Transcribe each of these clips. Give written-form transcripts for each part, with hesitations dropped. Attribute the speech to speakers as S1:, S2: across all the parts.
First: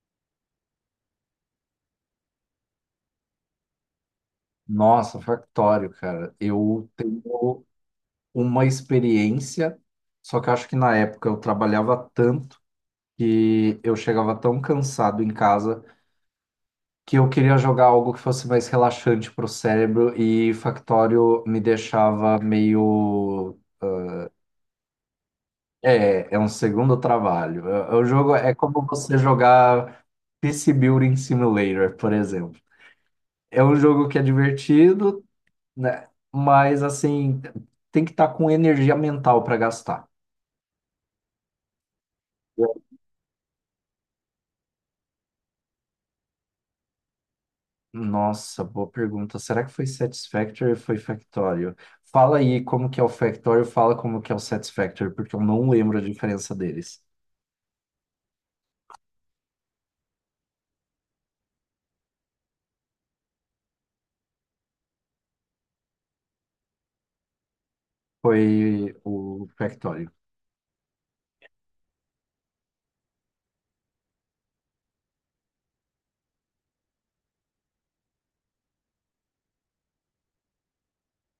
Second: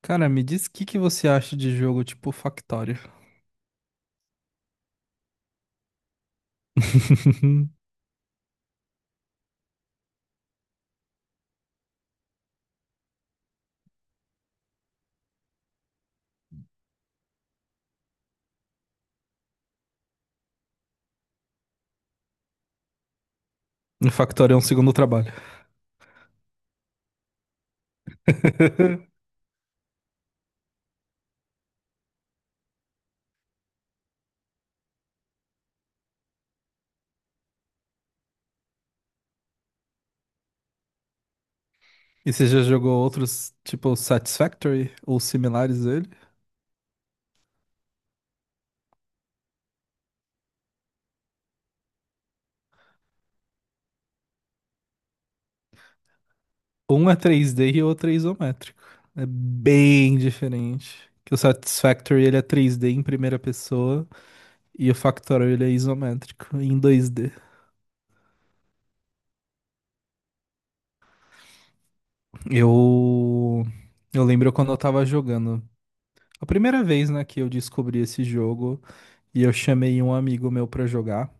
S1: Cara, me diz o que que você acha de jogo tipo Factorio.
S2: Nossa, Factório, cara. Eu tenho uma experiência, só que eu acho que na época eu trabalhava tanto que eu chegava tão cansado em casa que eu queria jogar algo que fosse mais relaxante pro cérebro e Factório me deixava meio.
S1: O Factorio é um segundo trabalho.
S2: É um segundo trabalho. O jogo é como você jogar PC Building Simulator, por exemplo. É um jogo que é divertido, né? Mas assim, tem que estar com energia mental para gastar.
S1: E você já jogou outros, tipo Satisfactory ou similares dele?
S2: Nossa, boa pergunta. Será que foi Satisfactory ou foi Factorio? Fala aí como que é o Factorio, fala como que é o Satisfactory, porque eu não lembro a diferença deles.
S1: Um é 3D e o outro é isométrico. É bem diferente. Que o Satisfactory ele é 3D em primeira pessoa e o Factorio ele é isométrico em 2D.
S2: Foi o Factorio.
S1: Eu eu lembro quando eu tava jogando. A primeira vez, né, que eu descobri esse jogo, e eu chamei um amigo meu pra jogar.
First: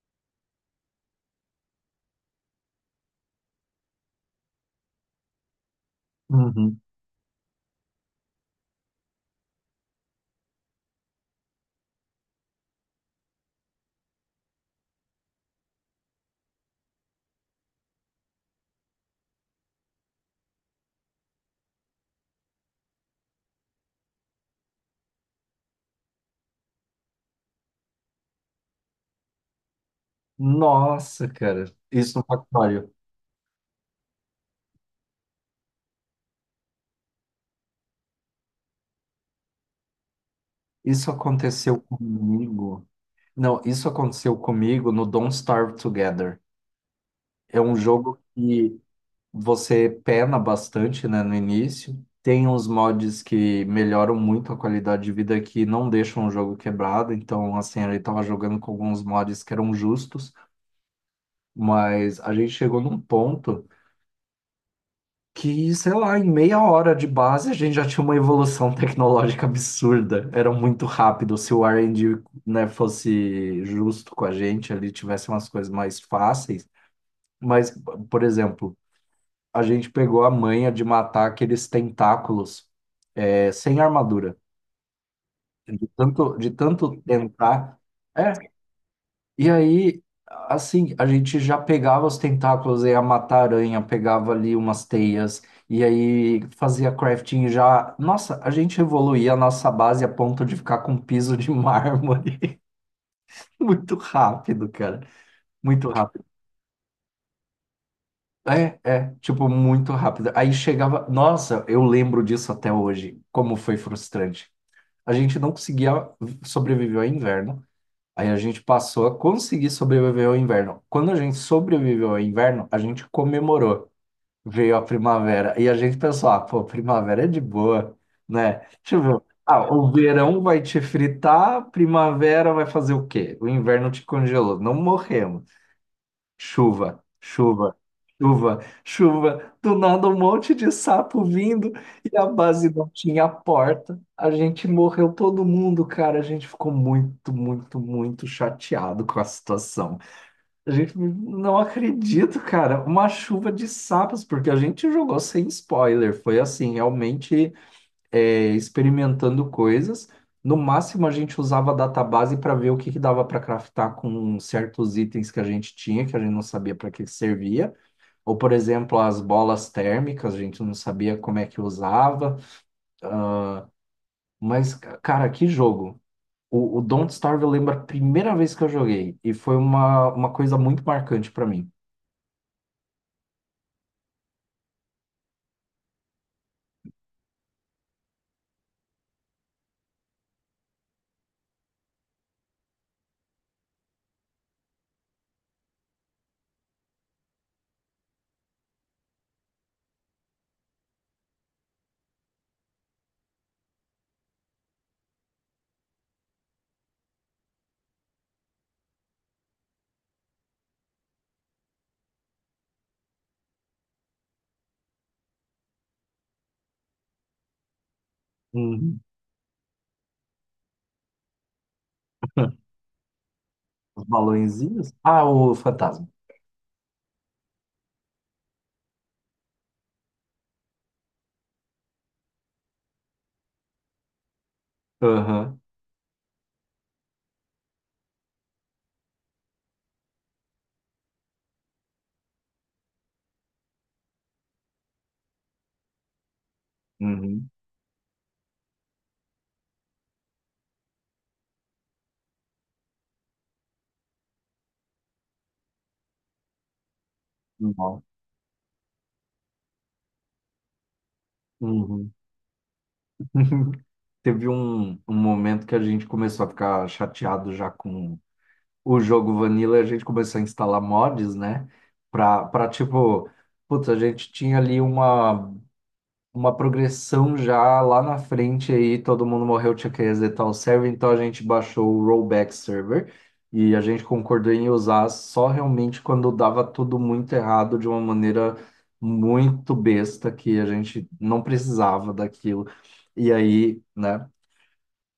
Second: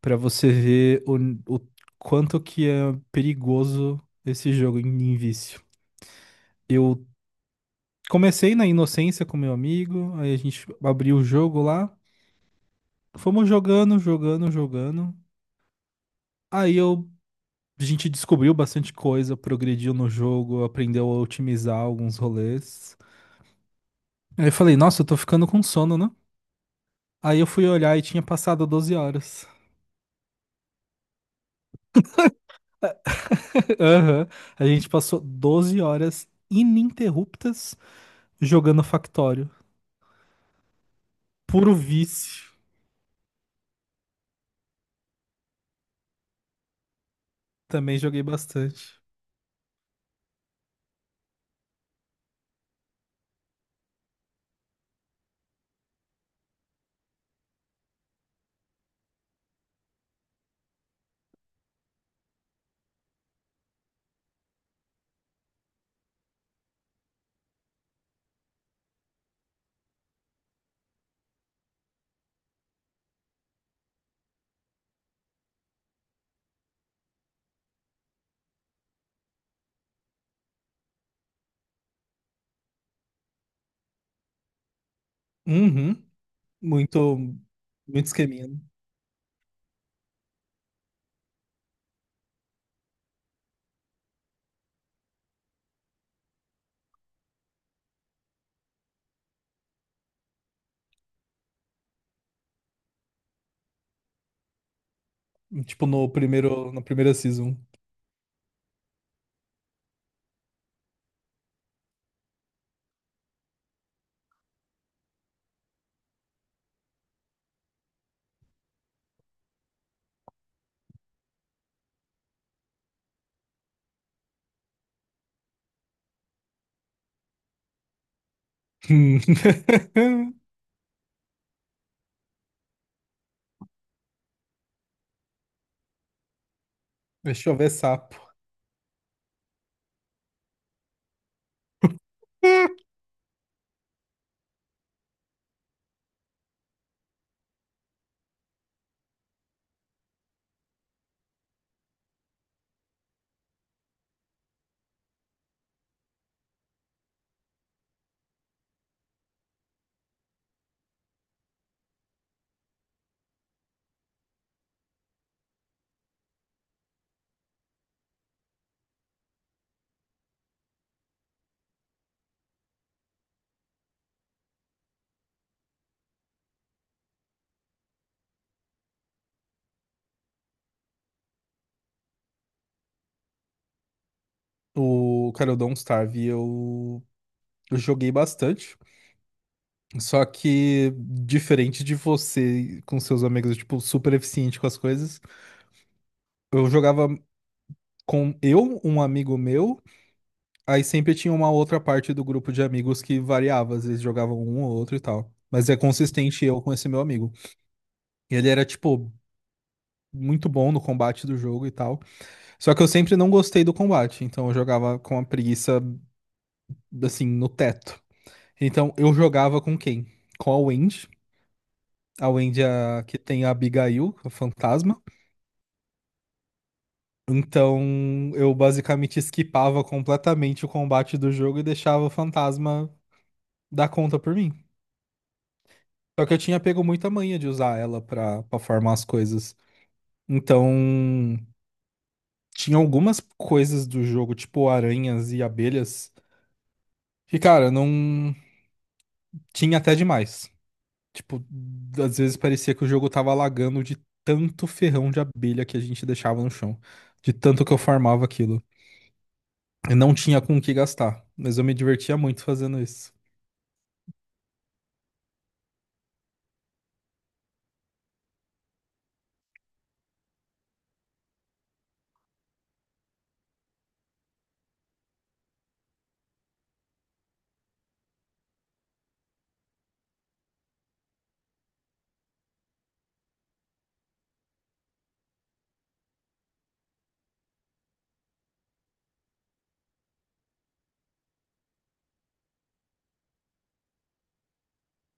S1: Pra você ver o quanto que é perigoso esse jogo em vício.
S2: Uhum.
S1: Eu comecei na inocência com meu amigo, aí a gente abriu o jogo lá, fomos jogando, jogando, jogando. Aí eu, a gente descobriu bastante coisa, progrediu no jogo, aprendeu a otimizar alguns rolês. Aí eu falei, nossa, eu tô ficando com sono, né? Aí eu fui olhar e tinha passado 12 horas.
S2: Nossa, cara, isso no Factorio.
S1: Aham. A gente passou 12 horas ininterruptas jogando Factório.
S2: Isso
S1: Puro
S2: aconteceu
S1: vício.
S2: comigo. Não, isso aconteceu comigo no Don't Starve Together. É um
S1: Também
S2: jogo
S1: joguei
S2: que
S1: bastante.
S2: você pena bastante, né, no início. Tem uns mods que melhoram muito a qualidade de vida que não deixam o jogo quebrado. Então, assim, ele tava jogando com alguns mods que eram justos, mas a gente chegou num ponto que, sei lá, em meia hora de base a gente já tinha uma evolução tecnológica absurda. Era muito rápido. Se o R&D, né, fosse justo com a gente, ele tivesse umas coisas mais fáceis. Mas, por exemplo, a gente pegou a manha de matar aqueles tentáculos sem armadura,
S1: Uhum.
S2: de tanto
S1: Muito,
S2: tentar.
S1: muito
S2: É,
S1: esqueminha.
S2: e aí, assim, a gente já pegava os tentáculos, ia matar aranha, pegava ali umas teias, e aí fazia crafting já. Nossa, a gente evoluía a nossa base a ponto de ficar com um piso de mármore. Muito rápido, cara.
S1: Né? Tipo
S2: Muito
S1: no
S2: rápido.
S1: primeiro, na primeira season.
S2: Tipo, muito rápido. Aí chegava. Nossa, eu lembro disso até hoje, como foi frustrante. A gente não conseguia sobreviver ao inverno. Aí a gente passou a conseguir sobreviver ao inverno. Quando a gente sobreviveu ao inverno, a gente comemorou. Veio a primavera. E a gente pensou, ah, pô, primavera é de boa, né? Deixa eu ver.
S1: Hum.
S2: Ah, o verão vai te fritar, primavera vai fazer o quê? O inverno te congelou. Não morremos. Chuva,
S1: Deixa eu ver
S2: chuva,
S1: sapo.
S2: chuva, chuva. Do nada um monte de sapo vindo e a base não tinha porta. A gente morreu todo mundo, cara. A gente ficou muito, muito, muito chateado com a situação. A gente não acredito, cara. Uma chuva de sapos, porque a gente jogou sem spoiler. Foi assim, realmente experimentando coisas. No máximo, a gente usava a database para ver o que que dava para craftar com certos itens que a gente tinha, que a gente não sabia para que servia. Ou, por exemplo, as bolas térmicas, a gente não sabia como é que usava. Mas, cara, que jogo! O Don't Starve eu lembro a primeira vez que eu joguei, e foi uma coisa muito marcante para mim.
S1: O cara, o Don't Starve, eu joguei bastante. Só que, diferente de você com seus amigos, tipo, super eficiente com as coisas, eu jogava com eu, um amigo meu. Aí sempre tinha uma outra parte do grupo de amigos que variava, às vezes jogavam um ou outro e tal. Mas é consistente eu com esse meu amigo. Ele era, tipo, muito bom no combate do jogo e tal. Só que eu sempre não gostei do combate, então eu jogava com a preguiça, assim, no teto. Então
S2: Uhum.
S1: eu jogava com quem? Com a Wendy. A Wendy é a que tem a
S2: Os
S1: Abigail, a
S2: balõezinhos?
S1: fantasma.
S2: Ah, o fantasma.
S1: Então eu basicamente skipava completamente o combate do jogo e deixava o fantasma dar conta por mim.
S2: Aham.
S1: Só que eu tinha pego muita manha de usar ela pra, pra farmar as coisas. Então, tinha algumas coisas do jogo, tipo aranhas e abelhas, que,
S2: Uhum.
S1: cara, não. Tinha até demais. Tipo, às vezes parecia que o jogo tava lagando de tanto ferrão de abelha que a gente deixava no chão. De tanto que eu
S2: Uhum.
S1: farmava aquilo. Eu não tinha com o que gastar, mas eu me
S2: Uhum.
S1: divertia muito fazendo isso.
S2: Teve um momento que a gente começou a ficar chateado já com o jogo Vanilla, e a gente começou a instalar mods, né? Pra tipo, putz, a gente tinha ali uma progressão já lá na frente aí, todo mundo morreu, tinha que resetar o server, então a gente baixou o rollback server e a gente concordou em usar só realmente quando dava tudo muito errado de uma maneira muito besta que a gente não precisava daquilo. E aí, né?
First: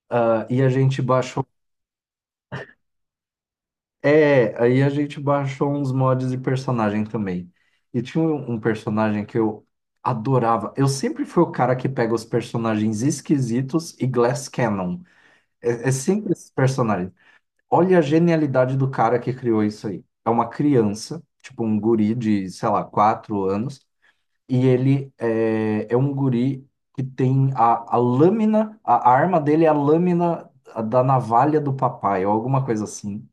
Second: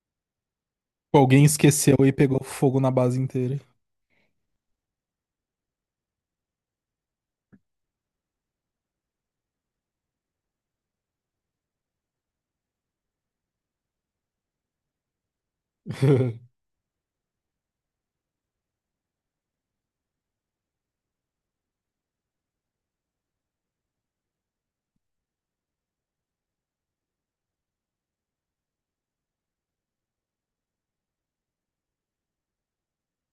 S2: Ah, e a gente
S1: Alguém
S2: baixou.
S1: esqueceu e pegou fogo na base inteira.
S2: É, aí a gente baixou uns mods de personagem também. E tinha um personagem que eu adorava. Eu sempre fui o cara que pega os personagens esquisitos e Glass Cannon. É sempre esses personagens. Olha a genialidade do cara que criou isso aí. É uma criança, tipo um guri de, sei lá, 4 anos. E ele é um guri que tem a lâmina, a arma dele é a lâmina da navalha do papai, ou alguma coisa assim.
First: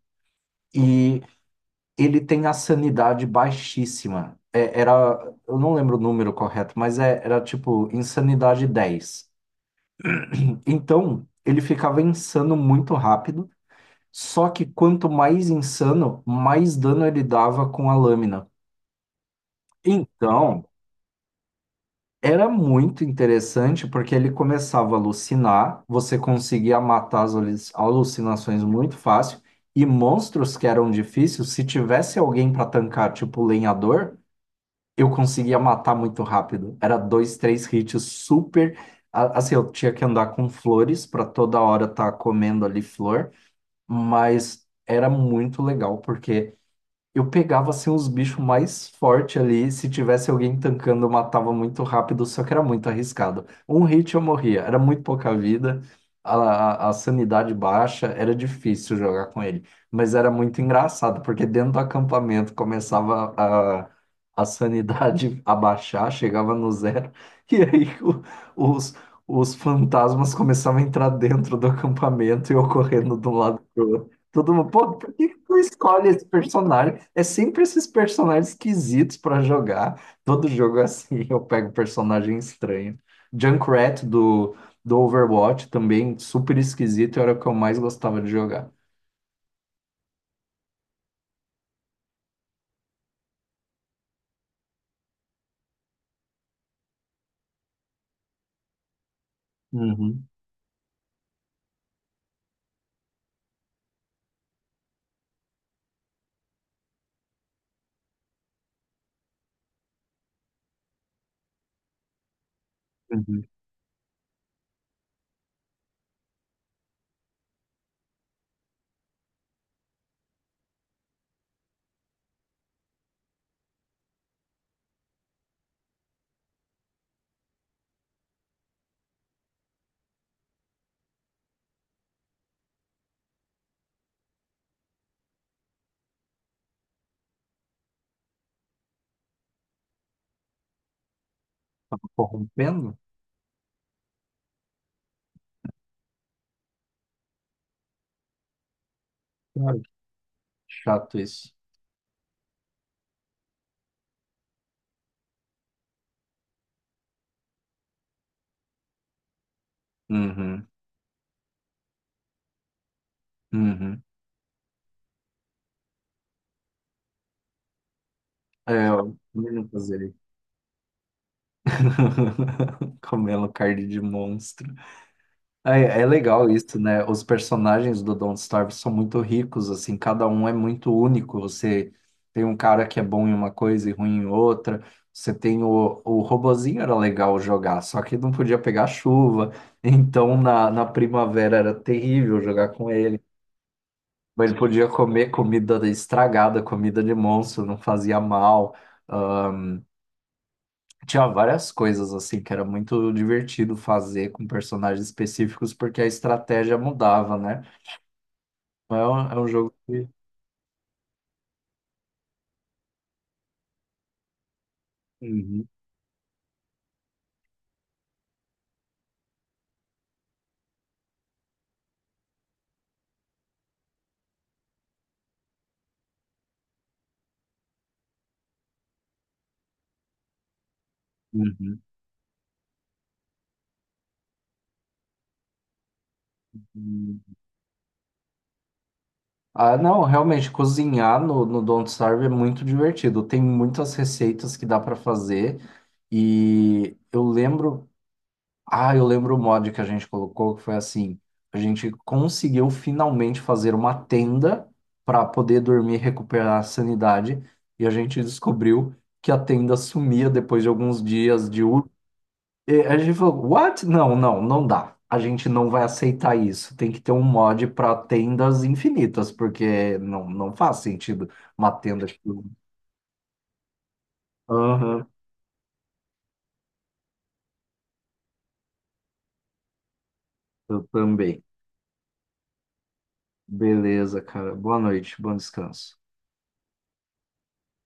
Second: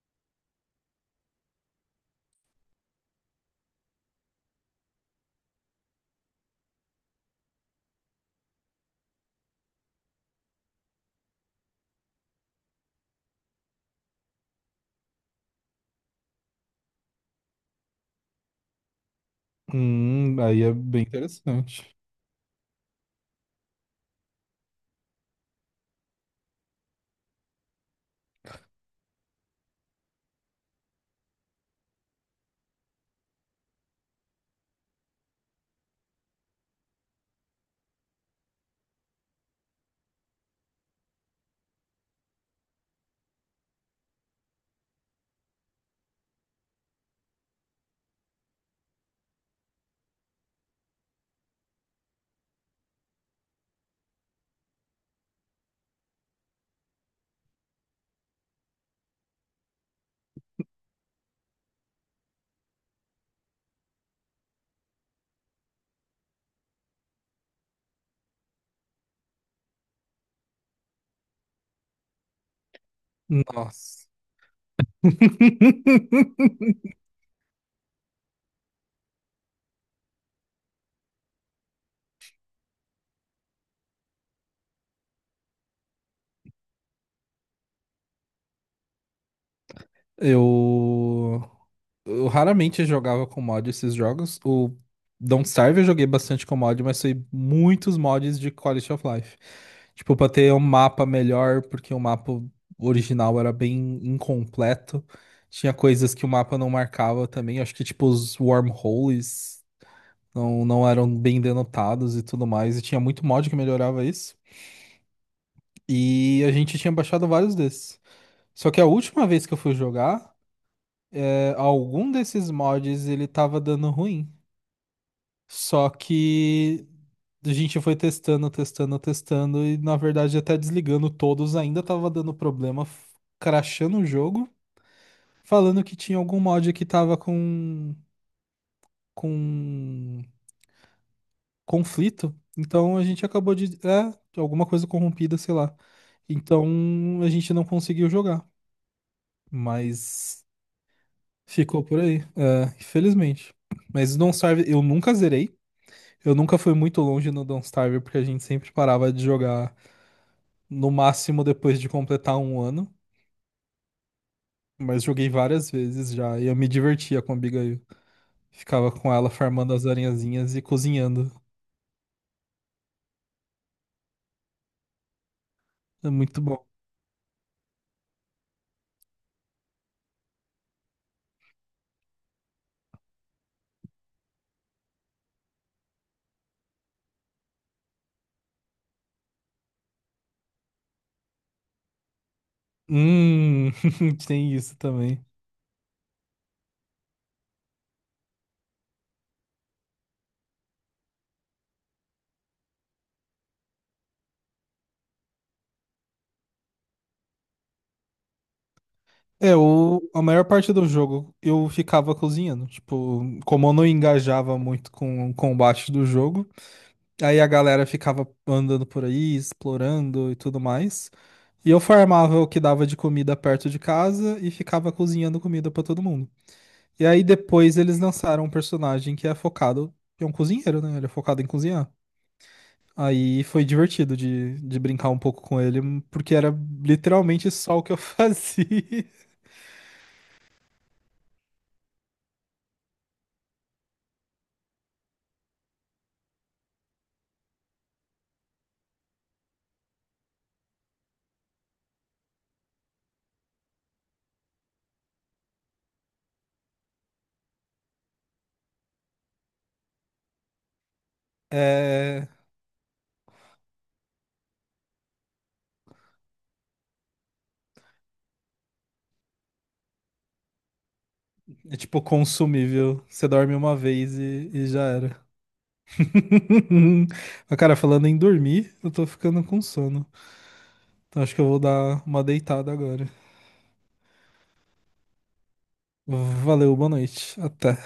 S2: E ele tem a sanidade baixíssima. É, era, eu não lembro o número correto, mas era tipo insanidade 10. Então, ele ficava insano muito rápido, só que quanto mais insano, mais dano ele dava com a lâmina.
S1: Aí
S2: Então,
S1: é bem interessante.
S2: era muito interessante porque ele começava a alucinar, você conseguia matar alucinações muito fácil, e monstros que eram difíceis, se tivesse alguém para tancar, tipo o lenhador. Eu conseguia matar muito rápido. Era dois, três hits super. Assim, eu tinha que andar com flores para toda hora estar comendo ali flor, mas era muito legal, porque eu pegava assim os bichos mais fortes ali. Se tivesse alguém tancando, eu matava muito rápido, só que era muito arriscado. Um hit eu morria, era muito pouca vida, a, a sanidade baixa, era difícil jogar com ele. Mas era muito engraçado, porque dentro do acampamento começava a sanidade a baixar, chegava no zero, e aí os, os fantasmas começavam a entrar dentro do acampamento e eu correndo de um lado.
S1: Nossa.
S2: Todo mundo, pô, por que que tu escolhe esse personagem? É sempre esses personagens esquisitos pra jogar. Todo jogo é assim, eu pego personagem estranho. Junkrat do Overwatch também, super esquisito, era o que eu mais gostava de jogar.
S1: Eu, eu raramente jogava com mod esses jogos. O Don't Starve eu joguei bastante com mod, mas foi muitos mods de Quality of Life. Tipo,
S2: Uhum,
S1: pra ter um mapa melhor, porque o mapa original era bem incompleto. Tinha coisas que o mapa não marcava também. Acho que, tipo, os wormholes não eram bem denotados e tudo mais. E tinha muito
S2: uhum.
S1: mod que melhorava isso. E a gente tinha baixado vários desses. Só que a última vez que eu fui jogar, algum desses mods ele tava dando ruim. Só que a gente foi testando, testando, testando, e na verdade até desligando todos ainda tava dando problema, crashando o jogo, falando que tinha algum mod que tava com conflito.
S2: Corrompendo?
S1: Então a gente acabou de é, alguma coisa corrompida, sei lá. Então a gente não conseguiu jogar,
S2: Cara, que
S1: mas
S2: chato isso.
S1: ficou por aí, é, infelizmente. Mas não serve, eu nunca zerei. Eu nunca fui muito longe no Don't Starve, porque a gente sempre parava de jogar
S2: Uhum,
S1: no máximo depois de completar 1 ano.
S2: uhum.
S1: Mas joguei várias vezes já, e eu me divertia com a Abigail.
S2: É,
S1: Ficava com
S2: eu
S1: ela
S2: também não
S1: farmando as
S2: fazer.
S1: aranhazinhas e cozinhando.
S2: Comendo carne de monstro. É
S1: É muito
S2: legal
S1: bom.
S2: isso, né? Os personagens do Don't Starve são muito ricos, assim, cada um é muito único. Você tem um cara que é bom em uma coisa e ruim em outra. Você tem o robozinho era legal jogar, só que não podia pegar chuva. Então na primavera era terrível jogar com ele.
S1: Hum,
S2: Mas
S1: tem
S2: ele
S1: isso
S2: podia
S1: também.
S2: comer comida estragada, comida de monstro, não fazia mal. Ah, tinha várias coisas assim que era muito divertido fazer com personagens específicos porque a estratégia mudava, né? É um
S1: É,
S2: jogo
S1: o,
S2: que.
S1: a maior parte do jogo eu ficava cozinhando. Tipo, como eu não engajava muito com o
S2: Uhum,
S1: combate do jogo, aí a galera ficava andando por aí, explorando e tudo mais. E eu farmava o que dava de comida perto de casa e ficava cozinhando comida pra todo mundo. E aí depois eles lançaram um personagem que é focado, que é um cozinheiro, né? Ele é focado em
S2: uhum,
S1: cozinhar. Aí foi divertido de brincar um pouco com ele, porque era
S2: uhum.
S1: literalmente só o que eu fazia.
S2: Ah, não, realmente, cozinhar no Don't Starve é muito divertido. Tem muitas receitas que dá para fazer. E eu lembro. Ah, eu lembro o mod que a gente colocou, que foi assim: a gente conseguiu finalmente fazer uma tenda para poder dormir e recuperar a sanidade. E a gente descobriu que a tenda sumia depois de alguns dias de.
S1: É,
S2: E a gente falou, what? Não, não, não dá. A gente não vai aceitar isso. Tem que ter um mod para tendas infinitas, porque não, não faz sentido uma
S1: é tipo
S2: tenda que.
S1: consumível. Você dorme uma vez e já
S2: Aham,
S1: era. Mas, cara, falando em dormir, eu tô ficando com sono.
S2: eu
S1: Então acho que
S2: também.
S1: eu vou dar uma deitada agora.
S2: Beleza, cara. Boa noite, bom descanso.
S1: Valeu, boa noite. Até.